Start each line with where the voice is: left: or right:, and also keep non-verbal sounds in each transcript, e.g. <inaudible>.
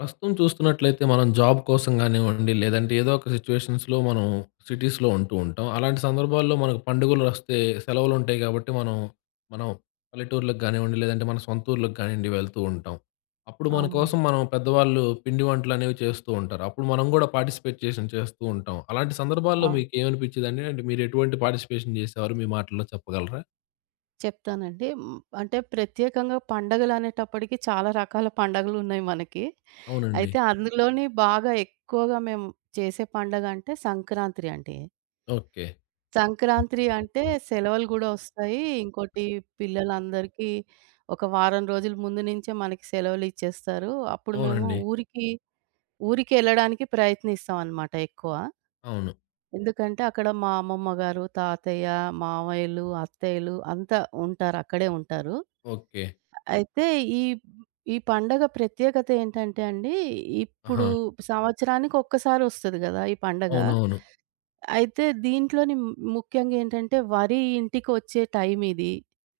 left: ప్రస్తుతం చూస్తున్నట్లయితే మనం జాబ్ కోసం గానివ్వండి, లేదంటే ఏదో ఒక సిట్యుయేషన్స్‌లో మనం సిటీస్‌లో ఉంటూ ఉంటాం. అలాంటి సందర్భాల్లో మనకు పండుగలొస్తే సెలవులుంటాయి గాబట్టి మనం పల్లెటూర్లకు గానివ్వండి, లేదంటే మన సొంత ఊర్లకు కానివ్వండి వెళ్తూ ఉంటాం. అప్పుడు మన కోసం
right: అవునండి.
left: మనం పెద్దవాళ్ళు పిండి వంటలనేవి చేస్తూ ఉంటారు. అప్పుడు మనం గూడా పార్టిసిపేషన్ చేస్తూ ఉంటాం. అలాంటి సందర్భాల్లో
right: ఆ!
left: మీకేమనిపిచ్చేదండి? అంటే మీరు ఎటువంటి పార్టిసిపేషన్ చేసేవారు? మీ మాటల్లో చెప్పగలరా?
right: చెప్తానండి. అంటే ప్రత్యేకంగా పండగలనేటప్పటికి చాలా రకాల పండగలున్నాయి మనకి.
left: అవునండి.
right: అయితే అందులోని బాగా ఎక్కువగా మేము చేసే పండగంటే సంక్రాంతి అండి.
left: ఓకే.
right: సంక్రాంతి అంటే సెలవులు గూడా ఒస్తాయి. ఇంకోటి పిల్లలందరికీ ఒక వారం రోజుల ముందు నుంచే మనకి సెలవులిచ్చేస్తారు. అప్పుడు మేము
left: అవునండి.
right: ఊరికి ఊరికెళ్ళడానికి ప్రయత్నిస్తామనమాట ఎక్కువ.
left: అవును.
right: ఎందుకంటే అక్కడ మా అమ్మమ్మ గారు, తాతయ్య, మావయ్యలు, అత్తయ్యలు అంతా ఉంటారు. అక్కడే ఉంటారు.
left: ఓకే.
right: అయితే ఈ ఈ పండగ ప్రత్యేకత ఏంటంటే అండి, ఇప్పుడు
left: ఆహా!
right: సంవత్సరానికి ఒక్కసారి ఒస్తది గదా! ఈ పండగ.
left: అవునవును.
right: అయితే దీంట్లోని ముఖ్యంగా ఏంటంటే వరి ఇంటికొచ్చే టైం ఇది.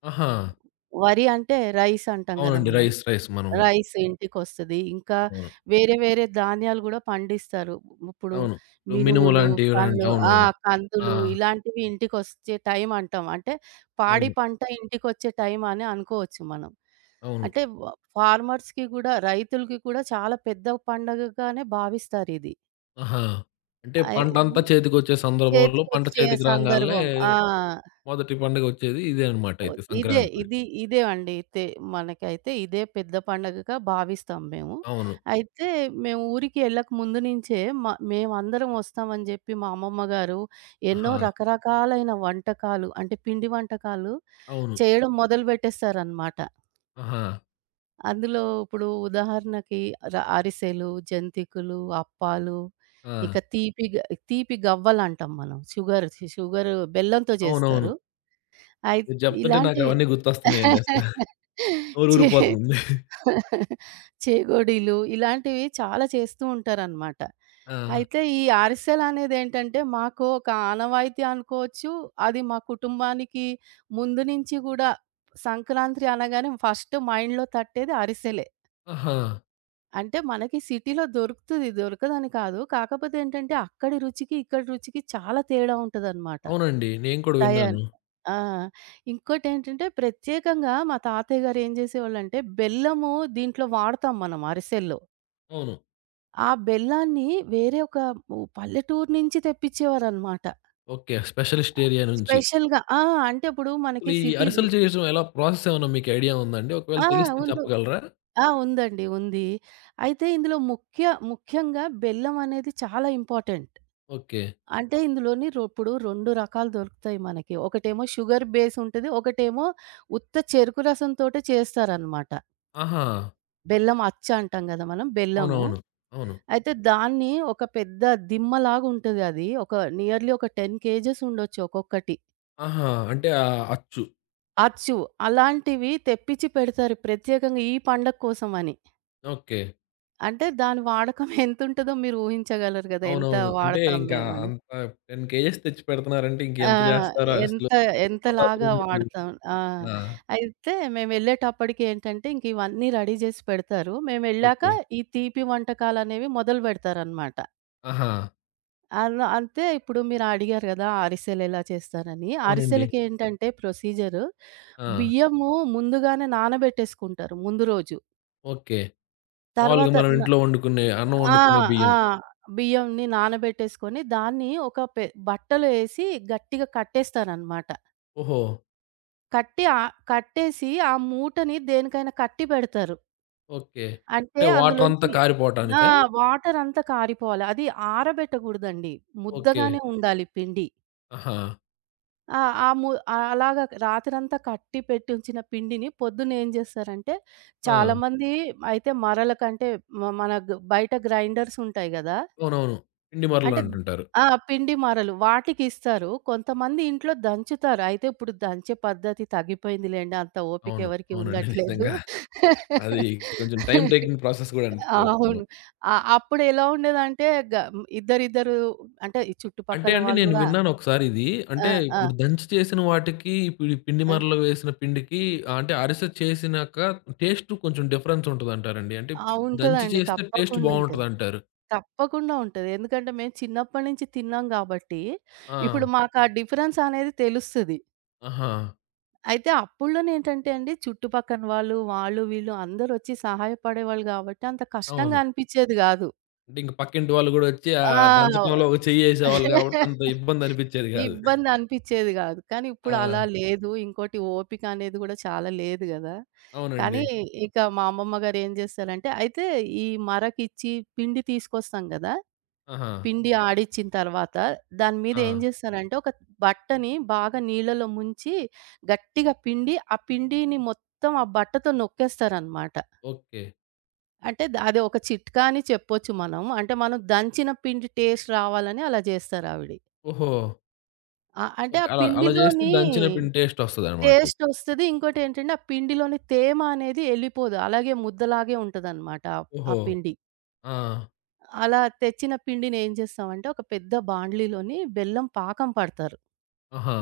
left: ఆహా!
right: వరి అంటే రైస్ అంటాం గదా!
left: అవునండి.
right: మనం.
left: రైస్ మనం
right: రైస్ ఇంటికొస్తది. ఇంకా
left: అవును.
right: వేరే వేరే ధాన్యాలు గూడా పండిస్తారు. ఇప్పుడు
left: అవును. ఇప్పుడు మినుము
right: మినువులు,
left: లాంటివి లాంటి
right: కందు ఆ!
left: అవునవును. ఆ!
right: కందులు ఇలాంటివి ఇంటికొచ్చే టైం అంటాం. అంటే పాడి
left: అవును.
right: పంట ఇంటికొచ్చే టైం అని అనుకోవచ్చు మనం.
left: అవును.
right: అంటే వ ఫార్మర్స్‌కి గూడా రైతులకి కూడా చాలా పెద్ద పండగగానే భావిస్తారిది.
left: ఆహా! అంటే
right: అయ్
left: పంటంతా చేతికొచ్చే సందర్భంలో పంట
right: చేతికొచ్చే
left: చేతికి రాంగాల్నే
right: సందర్భం.
left: మొదటి పండుగ వచ్చేది ఇదే అనమాట అయితే సంక్రాంతి.
right: ఇదేవండి. మనకైతే ఇదే పెద్ద పండగగా భావిస్తాం మేము.
left: అవును.
right: అయితే మేము ఊరికి ఎళ్ళక ముందు నుంచే మేమందరం వస్తామని చెప్పి మా అమ్మమ్మ గారు ఎన్నో
left: ఆహా!
right: రకరకాలైన వంటకాలు అంటే పిండి వంటకాలు
left: అవును.
right: చేయడం మొదలుపెట్టేస్తారనమాట.
left: ఆహా!
right: అందులో ఇప్పుడు ఉదాహరణకి అరిసెలు, జంతికలు, అప్పాలు
left: ఆ!
right: ఇంకా తీపి గవ్వలంటాం మనం. షుగర్ షుగర్ బెల్లంతో
left: అవునవును.
right: చేస్తారు. అయి
left: మీరు చెప్తుంటే
right: ఇలాంటి
left: నాకవన్నీ గుర్తొస్తున్నాయండి అసల. నోరు
right: చే
left: ఊరిపోతుంది.
right: చేగోడీలు ఇలాంటివి చాలా చేస్తూ ఉంటారనమాట.
left: ఆ!
right: అయితే ఈ అరిసెలనేదేంటంటే, మాకు ఒక ఆనవాయితీ అనుకోవచ్చు. అది మా కుటుంబానికి ముందు నుంచి గూడా సంక్రాంతి అనగానే ఫస్ట్ మైండ్‌లో తట్టేది అరిసెలే.
left: ఆహా!
right: అంటే మనకి సిటీలో దొరుకుతది, దొరకదని కాదు. కాకపోతే ఏంటంటే, అక్కడి రుచికి, ఇక్కడి రుచికి చాలా తేడా ఉంటదనమాట.
left: అవునండి. నేను కూడా
right: తయారు.
left: విన్నాను.
right: ఆ! ఇంకోటేంటంటే ప్రత్యేకంగా మా తాతయ్య గారు ఏం చేసేవాళ్ళంటే, బెల్లము దీంట్లో వాడతాం మనం అరిసెల్లో.
left: అవును.
right: ఆ బెల్లాన్ని వేరే ఒక పల్లెటూరు నుంచి తెప్పించేవారనమాట.
left: ఓకే. స్పెషలిస్ట్ ఏరియా నుంచి.
right: స్పెషల్‌గా అంటే ఇప్పుడు
left: అసలు
right: మనకి
left: ఈ
right: సిటీలు
left: అరిసెలు చేయడం ఎలా ప్రాసెస్ ఏమన్నా మీకు ఐడియా ఉందండి? ఒకవేళ
right: ఆ!
left: తెలిస్తే
right: ఉందు
left: చెప్పగలరా?
right: ఉంది. అయితే ఇందులో ముఖ్యంగా బెల్లం అనేది చాలా ఇంపార్టెంట్.
left: ఓకే.
right: అంటే ఇందులోని ఇప్పుడు 2 రకాలు దొరుకుతాయి మనకి. ఒకటేమో షుగర్ బేస్ ఉంటది. ఒకటేమో ఉత్త చెరుకు రసం తోటే చేస్తారనమాట.
left: ఆహా!
right: బెల్లం అచ్చ అంటాం గదా! మనం బెల్లము.
left: అవునవును. అవును.
right: అయితే దాన్ని ఒక పెద్ద దిమ్మలాగా ఉంటది అది. ఒక నియర్‌లీ ఒక 10 కేజెస్ ఉండొచ్చు ఒక్కొక్కటి.
left: ఆహా! అంటే అచ్చు.
right: అచ్చు అలాంటివి తెప్పించి పెడతారు ప్రత్యేకంగా ఈ పండగ కోసం అని.
left: ఓకే.
right: అంటే దాని వాడకం <laughs> ఎంతుంటదో మీరు ఊహించగలరు గదా! ఎంత
left: అవునవును. అంటే
right: వాడతాం
left: ఇంకా
right: మేము అని.
left: అంత 10 కేజెస్ తెచ్చి పెడుతున్నారంటే
right: ఆ!
left: ఇంకెంత చేస్తారో
right: ఎంత
left: అరిసెలు? మోతాదులో
right: ఎంతలాగా
left: మీరు
right: వాడతాం. ఆ!
left: ఆ!
right: అయితే మేమెళ్ళేటప్పటికి ఏంటంటే ఇంక ఇవన్నీ రెడీ జేసి పెడతారు. మేమెళ్ళాక
left: ఓకే.
right: ఈ తీపి వంటకాలనేవి మొదలు బెడతారనమాట.
left: ఆహా!
right: అలా అంటే ఇప్పుడు మీరు అడిగారు గదా! అరిసెలు ఎలా చేస్తారని.
left: అవునండి.
right: అరిసెలకేంటంటే ప్రొసీజరు
left: ఆ!
right: బియ్యము ముందుగానే నానబెట్టేసుకుంటారు ముందు రోజు.
left: ఓకే. మామూలుగా
right: తర్వాత
left: మనం
right: న
left: ఇంట్లో వండుకునే అన్నం
right: ఆ!
left: వండుకునే
right: ఆ!
left: బియ్యం.
right: బియ్యంని నానబెట్టేసుకొని దాన్ని ఒక పె బట్టలో ఏసి గట్టిగా కట్టేస్తారనమాట.
left: ఓహో!
right: కట్టి ఆ కట్టేసి ఆ మూటని దేనికైనా కట్టి పెడతారు.
left: ఓకే.
right: అంటే
left: అంటే వాటరంతా
right: అందులోంచి ఆ!
left: కారిపోవటానికా?
right: వాటరంతా కారిపోవాలి. అది ఆరబెట్టకూడదండి.
left: ఓకే.
right: ముద్దగానే ఉండాలి పిండి.
left: ఆహా!
right: ఆ! ఆ ము అలాగా రాత్రంతా కట్టి పెట్టి ఉంచిన పిండిని పొద్దున్నేం జేస్తారంటే,
left: ఆ!
right: చాలామంది అయితే మరల కంటే మన బయట గ్రైండర్స్ ఉంటాయి గదా!
left: అవునవును. పిండి మరలు
right: అంటే
left: అంటుంటారు.
right: పిండి మరలు. వాటికిస్తారు. కొంతమంది ఇంట్లో దంచుతారు. అయితే ఇప్పుడు దంచే పద్ధతి తగ్గిపోయిందిలెండి. అంత ఓపిక
left: అవును.
right: ఎవరికీ
left: అవునండి.
right: ఉండట్లేదు.
left: నిజంగా. అది కొంచెం టైమ్
right: <laughs>
left: టేకింగ్ ప్రాసెస్ కూడా అనుకోవచ్చు మనం.
right: అవును. అప్పుడెలా ఉండేదంటే గ ఇద్దరిద్దరు అంటే ఈ
left: అంటే
right: చుట్టుపక్కల
left: అండి
right: వాళ్ళు
left: నేను
right: గూడా
left: విన్నాను ఒకసారి ఇది.
right: ఆ!
left: అంటే
right: ఆ!
left: ఇప్పుడు దంచి చేసిన వాటికి, ఇప్పుడు ఈ పిండి
right: ఆ!
left: మరలో వేసిన పిండికి అంటే అరిసె చేసినాక టేస్ట్ కొంచెం డిఫరెన్స్ ఉంటదంటారండి. అంటే
right: ఆ!
left: దంచి
right: ఉంటదండి.
left: చేస్తే టేస్ట్
right: తప్పకుండా ఉంటది.
left: బావుంటదంటారు.
right: తప్పకుండా ఉంటది. ఎందుకంటే మేము చిన్నప్పటి నుంచి తిన్నాం గాబట్టి,
left: ఆ!
right: ఇప్పుడు మాకు ఆ డిఫరెన్స్ అనేది తెలుస్తది.
left: ఆహా!
right: అయితే అప్పుడులోనేంటంటే అండి చుట్టుపక్కన వాళ్ళు, వీళ్ళు అందరొచ్చి సహాయపడేవాళ్ళు గాబట్టి అంత కష్టంగా
left: అవును.
right: అనిపిచ్చేది గాదు.
left: అంటే ఇంక పక్కింటి వాళ్ళు గూడా వచ్చి
right: ఆ!
left: దంచడంలో ఒక చెయ్యేసేవాళ్ళు గాబట్టి అంత ఇబ్బంది అనిపిచ్చేది గాదు.
right: ఇబ్బంది అనిపిచ్చేది గాదు. కానీ ఇప్పుడు
left: ఆ!
right: అలా లేదు. ఇంకోటి ఓపిక అనేది గూడా చాలా లేదు గదా!
left: అవునండి.
right: కానీ ఇక మా అమ్మమ్మ గారు ఏం జేస్తారంటే, అయితే ఈ మరకిచ్చి పిండి తీసుకొస్తాం గదా!
left: ఆహా!
right: పిండి ఆడిచ్చిన తర్వాత దాని మీద
left: ఆ!
right: ఏం జేస్తారంటే, ఒక బట్టని బాగా నీళ్ళలో ముంచి గట్టిగా పిండి, ఆ పిండిని మొత్తం ఆ బట్టతో నొక్కేస్తారనమాట.
left: ఓకే.
right: అంటే ద అది ఒక చిట్కా అని చెప్పొచ్చు మనం. అంటే మనం దంచిన పిండి టేస్ట్ రావాలని అలా జేస్తారావిడ.
left: ఓహో!
right: అంటే
left: ఓకే.
right: ఆ
left: అలా అలా జేస్తే
right: పిండిలోని
left: దంచిన పిండి టేస్ట్ ఒస్తదనమాట అయితే.
right: టేస్టొస్తది. ఇంకోటేంటంటే, ఆ పిండిలోని తేమ అనేది ఎళ్ళిపోదు. అలాగే ముద్దలాగే ఉంటదనమాట ఆ ఆ
left: ఓహో!
right: పిండి.
left: ఆ!
right: అలా తెచ్చిన పిండిని ఏం చేస్తామంటే, ఒక పెద్ద బాండ్లీలోని బెల్లం పాకం పడతారు.
left: ఆహా!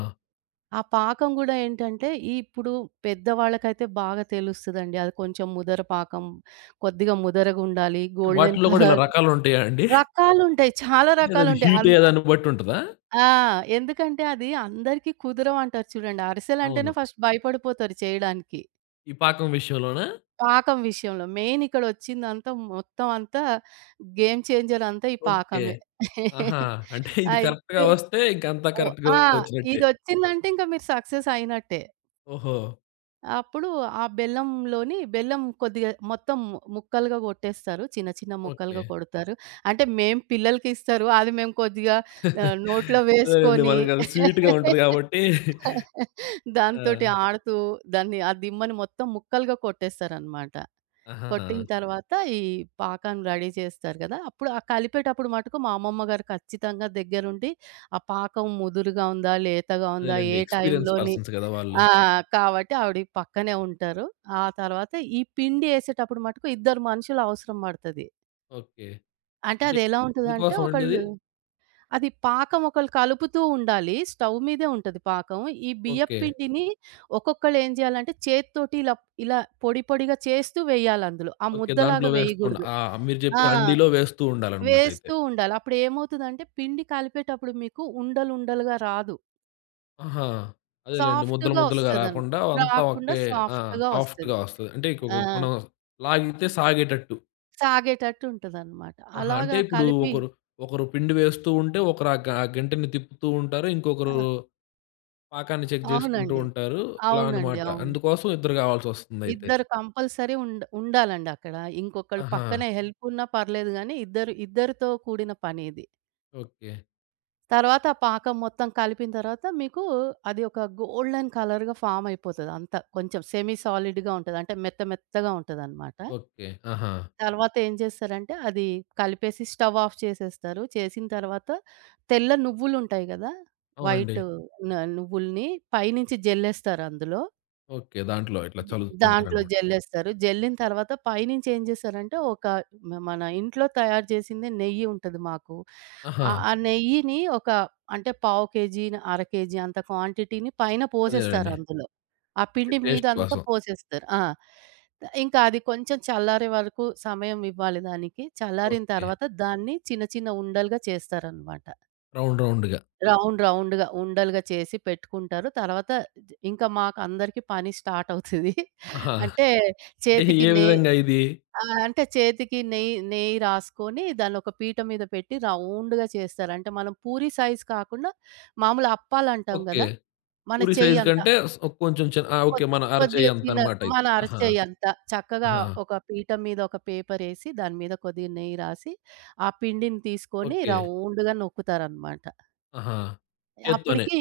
right: ఆ పాకం గూడా ఏంటంటే, ఇప్పుడు పెద్దవాళ్ళకైతే బాగా తెలుస్తదండి. అది కొంచెం ముదర పాకం, కొద్దిగా ముదరగుండాలి, గోల్డెన్
left: వాటిల్లో గూడా ఇలా
right: కలర్.
left: రకాలుంటాయా అండి?
right: రకాలుంటాయి. చాలా
left: అంటే అది
right: రకాలుంటాయి.
left: హీట్ అయ్యే దాన్ని బట్టి ఉంటదా?
right: ఆ! ఎందుకంటే అది అందరికీ కుదరవంటారు చూడండి. అరిసెలంటేనే
left: అవును.
right: ఫస్ట్ భయపడిపోతారు చేయడానికి.
left: ఈ పాకం విషయంలోనా?
right: పాకం విషయంలో. మెయిన్ ఇక్కడొచ్చిందంతా మొత్తం అంతా గేమ్ చేంజర్ అంతా ఈ
left: ఓకే.
right: పాకమే.
left: ఆహా! అంటే ఇది కరెక్ట్‌గా
right: అయితే
left: వస్తే ఇంకంతా
right: ఓ
left: కరెక్ట్‌గా
right: ఆ!
left: వచ్చినట్టే.
right: ఇదొచ్చిందంటే ఇంక మీరు సక్సెస్ అయినట్టే.
left: ఓహో!
right: అప్పుడు ఆ బెల్లంలోని బెల్లం కొద్దిగా మొత్తం ముక్కలుగా కొట్టేస్తారు. చిన్న చిన్న
left: ఓకే.
right: ముక్కలుగా కొడతారు. అంటే మేము పిల్లలకి ఇస్తారు. అది మేము కొద్దిగా నోట్లో
left: అదేలెండి.
right: వేసుకొని
left: మనకది స్వీట్‌గా ఉంటది
right: <laughs>
left: గాబట్టి ఆ!
right: దాంతోటి ఆడుతూ దాన్ని ఆ దిమ్మని మొత్తం ముక్కలుగా కొట్టేస్తారనమాట.
left: ఆహా!
right: కొట్టిన తర్వాత ఈ పాకాన్ని రెడీ చేస్తారు కదా! అప్పుడు ఆ కలిపేటప్పుడు మటుకు మా అమ్మమ్మ గారు ఖచ్చితంగా దగ్గరుండి ఆ పాకం ముదురుగా ఉందా? లేతగా ఉందా?
left: అదేలెండి.
right: ఏ
left: ఎక్స్‌పీరియన్స్
right: టైంలోని
left: పర్సన్స్ గదా! వాళ్ళు.
right: ఆ! కాబట్టి ఆవిడ పక్కనే ఉంటారు. ఆ తర్వాత ఈ పిండి ఏసేటప్పుడు మటుకు ఇద్దరు మనుషులు అవసరం పడతది.
left: ఓకే.
right: అంటే
left: అంటే
right: అది ఎలా ఉంటదంటే
left: ఎందుకోసం అండి అది?
right: ఒకళ్ళు అది పాకం ఒకళ్ళు కలుపుతూ ఉండాలి. స్టవ్ మీదే ఉంటది పాకం. ఈ బియ్యపు
left: ఓకే.
right: పిండిని ఒక్కొక్కళ్ళు ఏం జేయాలంటే చేత్తోటి ఇలా ఇలా పొడి పొడిగా చేస్తూ వేయాలి అందులో. ఆ
left: ఓకే. దాంట్లో
right: ముద్దలాగా
left: వేస్తూ ఉండ
right: వేయగూడదు.
left: ఆ! మీరు
right: ఆ!
left: చెప్పిన అండీలో వేస్తూ ఉండాలనమాట అయితే.
right: వేస్తూ ఉండాలి. అప్పుడేమవుతదంటే పిండి కలిపేటప్పుడు మీకు ఉండలు ఉండలుగా రాదు.
left: ఆహా! అదేలెండి. ముద్దలు
right: సాఫ్ట్‌గా
left: ముద్దలుగా
right: ఒస్తదన్
left: రాకుండా అంతా
right: రాకుండా
left: ఒకే ఆ!
right: సాఫ్ట్‌గా ఒస్తది.
left: సాఫ్ట్‌గా వస్తది. అంటే ఇకొక
right: ఆ!
left: మనం లాగితే సాగేటట్టు.
right: సాగేటట్టు ఉంటదనమాట.
left: ఆహా! అంటే
right: అలాగా
left: ఇప్పుడు
right: కలిపి
left: ఒకరు పిండి వేస్తూ ఉంటే ఒకరు ఆ గంటెని తిప్పుతూ ఉంటారు. ఇంకొకరు
right: ఆ!
left: పాకాన్ని చెక్ చేసుకుంటూ
right: అవునండి.
left: ఉంటారు. అలా
right: అవునండి.
left: అనమాట.
right: అవును.
left: అందుకోసం ఇద్దరు కావాల్సొస్తుందయితే.
right: ఇద్దరు కంపల్సరీ ఉండ ఉండాలండి అక్కడ. ఇంకొకళ్ళు
left: ఆహా!
right: పక్కనే హెల్ప్ ఉన్నా పర్లేదు గానీ, ఇద్దరితో కూడిన పని ఇది.
left: ఓకే.
right: తర్వాత ఆ పాకం మొత్తం కలిపిన తర్వాత మీకు అది ఒక గోల్డెన్ కలర్‌గా ఫార్మ్ అయిపోతది అంతా. కొంచెం సెమీ సాలిడ్‌గా ఉంటది. అంటే మెత్త మెత్తగా ఉంటదనమాట.
left: ఓకే. ఆహా!
right: తర్వాత ఏం చేస్తారంటే అది కలిపేసి స్టవ్ ఆఫ్ చేసేస్తారు. చేసిన తర్వాత తెల్ల నువ్వులుంటాయి గదా!
left: అవునండి.
right: వైట్ న నువ్వుల్ని పైనుంచి జల్లేస్తారు అందులో.
left: ఓకే. దాంట్లో ఇట్లా
right: జి
left: చల్లుతూ
right: దాంట్లో
left: ఉంటారనమాట.
right: జల్లేస్తారు. జల్లిన తర్వాత పైనుంచి ఏం చేశారంటే, ఒక మ మన ఇంట్లో తయారు చేసిందే నెయ్యి ఉంటది మాకు.
left: ఆహా!
right: ఆ నెయ్యిని ఒక అంటే పావు కేజీ, అర కేజీ అంత క్వాంటిటీని పైన పోసేస్తారు
left: అదేలెండి.
right: అందులో. ఆ
left: ఓకే.
right: పిండి
left: టేస్ట్
right: మీదంతా
left: కోసం.
right: పోసేస్తారు. ఇంకా అది కొంచెం చల్లారే వరకు సమయం ఇవ్వాలి దానికి. చల్లారిన
left: ఓకే.
right: తర్వాత దాన్ని చిన్న చిన్న ఉండలుగా చేస్తారనమాట.
left: రౌండ్ రౌండ్‌గా.
right: రౌండ్ రౌండ్‌గా ఉండలుగా చేసి పెట్టుకుంటారు. తర్వాత ఇంకా మాకందరికీ పని స్టార్ట్ అవుతది.
left: ఆహా!
right: అంటే
left: అంటే
right: చేతికి
left: ఏ
right: నెయ్
left: విధంగా ఇది?
right: అంటే చేతికి నెయ్యి నెయ్యి రాసుకొని దాన్ని ఒక పీట మీద పెట్టి రౌండ్‌గా చేస్తారు. అంటే మనం పూరి సైజ్ కాకుండా మామూలు అప్పాలంటాం
left: ఓకే.
right: గదా! మన
left: పూరి
right: చెయ్యి
left: సైజ్
right: అంత
left: కంటే స్ కొంచెం చిన్న ఆ! ఓకే. మన
right: కొద్దిగా
left: అరచేయి
right: చిన్న
left: అంతనమాట
right: మన
left: అయితే. ఆహా!
right: అరచెయ్యి అంత చక్కగా
left: ఆహా!
right: ఒక పీట మీద ఒక పేపరేసి దాని మీద కొద్దిగా నెయ్యి రాసి, ఆ పిండిని తీసుకొని
left: ఓకే.
right: రౌండ్‌గా నొక్కుతారనమాట.
left: ఆహా! చేత్తోనే.
right: అప్పటికి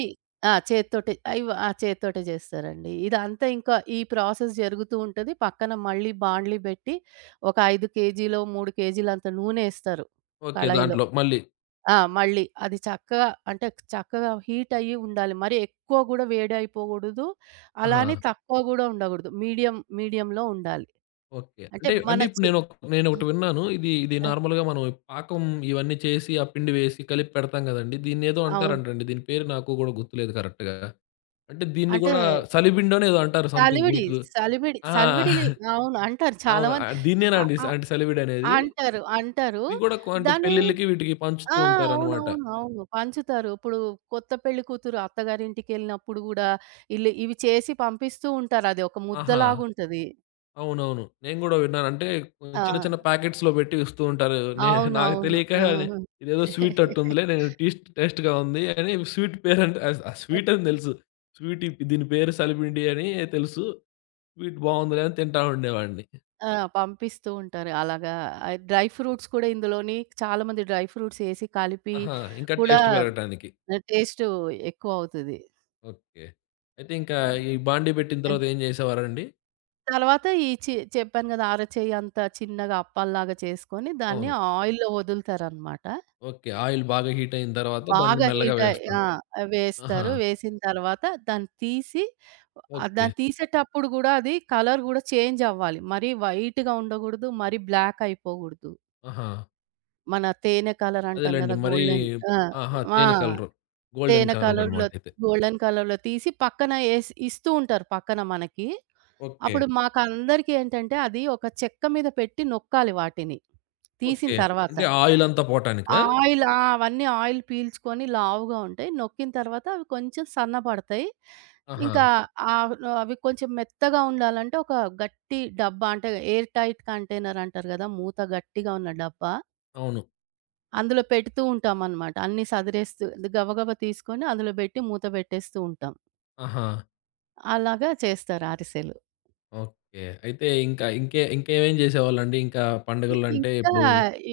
right: ఆ! చేత్తోటే అయ్యో! ఆ! చేత్తోటే జేస్తారండి. ఇదంతా ఇంకా ఈ ప్రాసెస్ జరుగుతూ ఉంటది. పక్కన మళ్ళీ బాండ్లీ బెట్టి ఒక 5 కేజీలో, 3 కేజీలంత నూనేస్తారు
left: ఓకే.
right: కళాయిలో.
left: దాంట్లో మళ్ళీ.
right: మళ్ళీ అది చక్కగా చక్కగా హీట్ అయ్యి ఉండాలి. మరి ఎక్కువ గూడా వేడయిపోగూడదు.
left: ఆహా!
right: అలానే తక్కువ గూడా ఉండగూడదు. మీడియం మీడియంలో ఉండాలి.
left: ఓకే.
right: అంటే
left: అంటే,
right: మన
left: అంటే ఇప్పుడు
right: చే
left: నేనొకటి విన్నాను. ఇది
right: ఆ!
left: నార్మల్‌గా మనం పాకం ఇవన్నీ చేసి, ఆ పిండి వేసి కలిపి పెడతాం గదండీ! దీన్నేదో
right: అవును.
left: అంటారంటండి. దీని పేరు నాకు గూడా గుర్తులేదు కరెక్ట్‌గా. అంటే దీన్ని
right: అంటే
left: గూడా సలిబిండోనో ఏదో అంటారు సంథింగ్
right: సలివిడి,
left: మీకు. ఆ!
right: సలివిడిని అవును. అంటారు చాలా
left: అవును.
right: మంది.
left: దీన్నేనా అండి?
right: అ
left: అంటే సలివిడనేది?
right: అంటారు. అంటారు.
left: ఇది గూడా కొ అంటే
right: దాన్ని
left: పెళ్ళిళ్ళకి వీటికి పంచుతూ
right: ఆ!
left: ఉంటారనమాట.
right: అవునవును. అవును. పంచుతారు. ఇప్పుడు కొత్త పెళ్లి కూతురు అత్తగారింటికెళ్ళినప్పుడు గూడా ఈళ్ళు ఇవి చేసి పంపిస్తూ ఉంటారు. అది ఒక
left: ఆహా!
right: ముద్దలాగుంటది.
left: అవునవును. నేను గూడా విన్నాను. అంటే కొంచెం
right: ఆ!
left: చిన్న చిన్న ప్యాకెట్స్‌లో పెట్టి ఇస్తూ ఉంటారు. నే నాకు
right: అవునవును.
left: తెలియక నే- ఇదేదో స్వీట్ అట్టుందిలే నేను టీస్ట్ టేస్ట్‌గా ఉంది అని స్వీట్ పేరంటే అ ఆ
right: అప్
left: స్వీట్ అని తెలుసు. స్వీట్ ఇప్ దీని పేరు సలిపిండి అని తెలుసు. స్వీట్ బావుందిలే అని తింటా ఉండేవాడిని.
right: ఆ! పంపిస్తూ ఉంటారు. అలాగా ఆహ్, డ్రై ఫ్రూట్స్ కూడా ఇందులోని చాలా మంది డ్రై ఫ్రూట్స్ ఏసి కలిపి
left: ఆహా! ఇంకా
right: కూడా
left: టేస్ట్ పెరగటానికి.
right: టేస్టు ఎక్కువ అవుతది.
left: ఓకే. అయితే ఇంకా ఈ బాండీ పెట్టిన తర్వాత ఏం చేసేవారండి?
right: తర్వాత ఈ చె చెప్పాను గదా! అరచేయి అంత చిన్నగా అప్పాల్లాగా చేసుకొని దాన్ని
left: అవును.
right: ఆయిల్‌లో వదులుతారనమాట.
left: ఓకే. ఆయిల్ బాగా హీట్ అయిన తర్వాత దాన్ని
right: బాగా
left: మెల్లగా
right: హీట్ అయి ఆ!
left: వేస్తుండే ఆహా!
right: వేస్తారు. వేసిన తర్వాత దాన్ని తీసి
left: ఓకే.
right: దాన్ని తీసేటప్పుడు గూడా అది కలర్ గూడా చేంజ్ అవ్వాలి. మరీ వైట్‌గా ఉండగూడదు. మరీ బ్లాక్ అయిపోగూడదు.
left: ఆహా!
right: మన తేనె కలర్ అంటాం
left: అదేలెండి.
right: గదా!
left: మరీ
right: గోల్డెన్ ఆ!
left: ఆహా!
right: ఆ!
left: తేనె కలరు. గోల్డెన్
right: తేనె
left: కలర్
right: కలర్‌లో
left: అన్నమాటయితే.
right: గోల్డెన్ కలర్‌లో తీసి పక్కన ఏసి ఇస్తూ ఉంటారు పక్కన మనకి.
left: ఓకే.
right: అప్పుడు మాకందరికీ ఏంటంటే అది ఒక చెక్క మీద పెట్టి నొక్కాలి వాటిని. తీసిన
left: ఓకే.
right: తర్వాత.
left: అంటే ఆయిలంతా పోటానికా?
right: ఆయిల్ ఆ! అవన్నీ ఆయిల్ పీల్చుకొని లావుగా ఉంటాయి. నొక్కిన తర్వాత అవి కొంచెం సన్నబడతాయి.
left: ఆహా!
right: ఇంకా ఆహ్, అవి కొంచెం మెత్తగా ఉండాలంటే ఒక గట్టి డబ్బా అంటే ఎయిర్ టైట్ కంటైనర్ అంటారు గదా! మూత గట్టిగా ఉన్న డబ్బా.
left: అవును.
right: అందులో పెడుతూ ఉంటామనమాట. అన్నీ సదిరేస్తూ గబగబా తీసుకొని అందులో బెట్టి మూత బెట్టేస్తూ ఉంటాం.
left: ఆహా!
right: అలాగా చేస్తారు అరిసెలు.
left: ఓకే. అయితే ఇంకా ఇంకేమేం చేసేవాళ్ళండి? ఇంకా
right: ఇ
left: పండుగలంటే
right: ఇంకా
left: ఇప్పుడు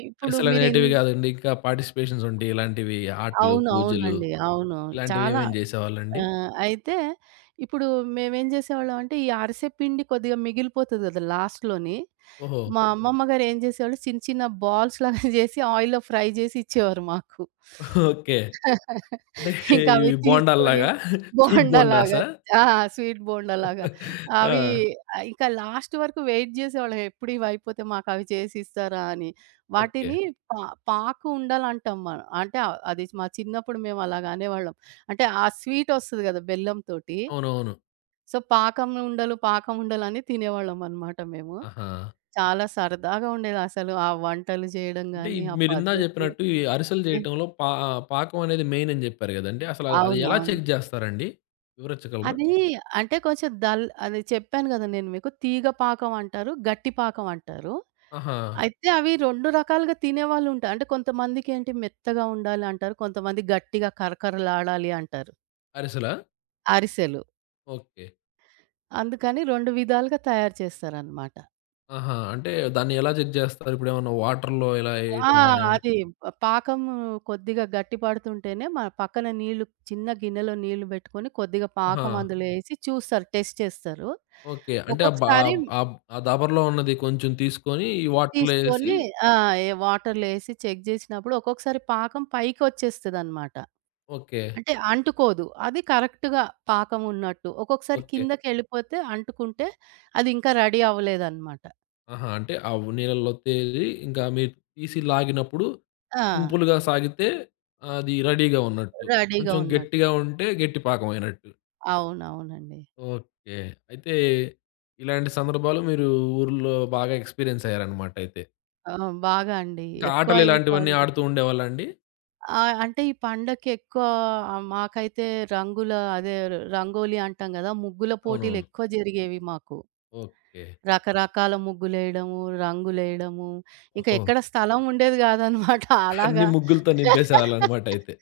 right: ఇప్పుడు మీరిన్
left: అరిసెలనేటివి గాదండి. ఇంకా పార్టిసిపేషన్స్ ఉంటాయి. ఇలాంటివి ఆటలు,
right: అవును.
left: పూజలు
right: అవునండి. అవును.
left: ఇలాంటివి
right: చాలా
left: ఏమేం చేసేవాళ్ళండి?
right: అయితే ఇప్పుడు మేమేం జేసేవాళ్ళం అంటే ఈ అరిసె పిండి కొద్దిగా మిగిలిపోతది గదా! లాస్ట్‌లోని.
left: ఓహో!
right: మా అమ్మమ్మ గారు ఏం జేసేవాళ్ళు చిన్న చిన్న బాల్స్ లాగా <laughs> జేసి ఆయిల్‌లో ఫ్రై జేసి ఇచ్చేవారు మాకు.
left: ఓకే.
right: <laughs>
left: అంటే
right: ఇంకా అవి
left: ఇవి
right: తీసుకొని
left: బోండాల్లాగా? స్వీట్
right: బోండాలాగా.
left: బోండాసా?
right: ఆ! స్వీట్ బోండాలాగా. అవి
left: ఆ!
right: ఇంకా లాస్ట్ వరకు వెయిట్ జేసేవాళ్ళం. ఎప్పుడు ఇవయిపోతే మాకవి చేసిస్తారా అని.
left: ఓకే.
right: వాటిని పా పాకు ఉండలంటాం మనం. అంటే అది మా చిన్నప్పుడు మేము అలాగ అనేవాళ్ళం. అంటే ఆ స్వీట్ ఒస్తది గదా! బెల్లంతోటి.
left: అవునవును.
right: సో, పాకం ఉండలు, పాకం ఉండలని తినేవాళ్ళం అన్నమాట మేము.
left: ఆహా!
right: చాలా సరదాగా ఉండేదసలు. ఆ వంటలు జేయడం
left: అంటే ఈ
right: గాని, ఆ
left: మీరిందాక
right: పద్ధతి.
left: జెప్పినట్టు ఈ అరిసెలు
right: హ్మ్.
left: జేయటంలో పా పాకం అనేది మెయిన్ అని జెప్పారు గదండీ! అసల అది ఎలా
right: అవునవును.
left: చెక్ జేస్తారండి? వివరించగలరా?
right: అది అంటే కొంచెం డల్ అది చెప్పాను గదా! నేను మీకు. తీగ పాకం అంటారు. గట్టి పాకం అంటారు.
left: ఆహా!
right: అయితే అవి 2 రకాలుగా తినేవాళ్ళుంటారు. అంటే కొంతమందికి ఏంటి మెత్తగా ఉండాలి అంటారు. కొంతమంది గట్టిగా కరకరలాడాలి అంటారు.
left: అరిసెలా?
right: అరిసెలు.
left: ఓకే.
right: అందుకని 2 విధాలుగా తయారు చేస్తారనమాట.
left: ఆహా! అంటే దాన్ని ఎలా చెక్ జేస్తారు? ఇప్పుడేమన్నా వాటర్‌లో ఇలా
right: ఆ!
left: ఏయటం గానా?
right: అది పాకం కొద్దిగా గట్టి పడుతుంటేనే మన పక్కన నీళ్లు చిన్న గిన్నెలో నీళ్లు బెట్టుకొని కొద్దిగా
left: ఆహా!
right: పాకం అందులో ఏసి చూస్తారు. టెస్ట్ చేస్తారు.
left: ఓకే. అంటే ఆ బా
right: ఒక్కొక్కసారి
left: ఆ ఆ దబరలో ఉన్నది కొంచెం తీసుకొని ఈ వాటర్‌లో ఏసి
right: తీసుకొని ఆ! ఏ వాటర్‌లో ఏసి చెక్ జేసినప్పుడు ఒక్కొక్కసారి పాకం పైకొచ్చేస్తదనమాట.
left: ఓకే.
right: అంటే అంటుకోదు. అది కరెక్ట్‌గా పాకం ఉన్నట్టు. ఒక్కొక్కసారి
left: ఓకే.
right: కిందకెళ్ళిపోతే అంటుకుంటే అది ఇంకా రెడీ అవ్వలేదనమాట.
left: ఆహా! అంటే ఆ నీళ్ళల్లో తేలి ఇంకా మీరు తీసి లాగినప్పుడు
right: ఆ!
left: సింపుల్‌గా సాగితే అది రెడీగా ఉన్నట్టు.
right: రెడీగా
left: కొంచెం
right: ఉన్నట్టు.
left: గట్టిగా ఉంటే గట్టి పాకం అయినట్టు.
right: అవునవునండి.
left: ఓకే. అయితే ఇలాంటి సందర్భాలు మీరు ఊర్లో బాగా ఎక్స్‌పీరియన్స్ అయ్యారన్నమాట అయితే.
right: ఆ! బాగా అండి.
left: ఇంకా
right: ఎక్కువ
left: ఆటలు
right: ఈ
left: ఇలాంటివన్నీ
right: పండు
left: ఆడుతూ ఉండేవాళ్ళా అండి?
right: ఆ! అంటే ఈ పండగకెక్కువ మాకైతే రంగుల అదే రంగోలి అంటాం గదా! ముగ్గుల
left: అవునవును.
right: పోటీలెక్కువ జరిగేవి మాకు.
left: ఓకే.
right: రకరకాల ముగ్గులేయడము, రంగులేయడము, ఇంకా
left: ఓహో!
right: ఎక్కడ స్థలం ఉండేది గాదనమాట. <laughs>
left: అన్ని
right: అలాగా
left: ముగ్గులతో నింపేసేవాళ్ళన్నమాట అయితే.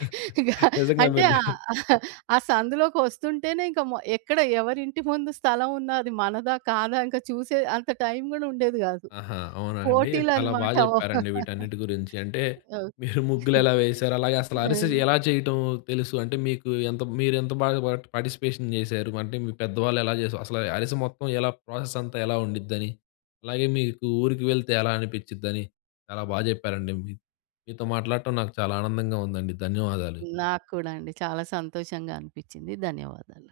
left: <laughs>
right: ఇగ
left: నిజంగా
right: అంటే
left: మీరు
right: ఆహ్, ఆ సందులోకి వస్తుంటేనే ఇంక ఎక్కడ ఎవరింటి ముందు స్థలం ఉన్నా అది మనదా? కాదా? ఇంక చూసే అంత టైం గూడా ఉండేది గాదు.
left: ఆహా! అవునా అండి? చాలా బా
right: పోటీలనమాట.
left: జెప్పారండి వీటన్నిటి గురించి. అంటే
right: ఓహ్!
left: మీరు ముగ్గులెలా వేశారు, అలాగే అసలు
right: ఆ!
left: అరిసె ఎలా చేయటం తెలుసు? అంటే మీకు ఎంత మీరెంత బాగా పార్టిసిపేషన్ జేశారు? అంటే మీ పెద్దవాళ్ళు ఎలా జేసారు? అసలు అరిసె మొత్తం ఎలా ప్రాసెస్ అంతా ఎలా ఉండిద్దని, అలాగే మీకు ఊరికి వెళ్తే ఎలా అనిపిచ్చిద్దని చాలా బా జెప్పారండి. మీతో మాట్లాడటం నాకు చాలా ఆనందంగా ఉందండి. ధన్యవాదాలు.
right: నాకు కూడా అండి. చాలా సంతోషంగా అనిపిచ్చింది. ధన్యవాదాలు.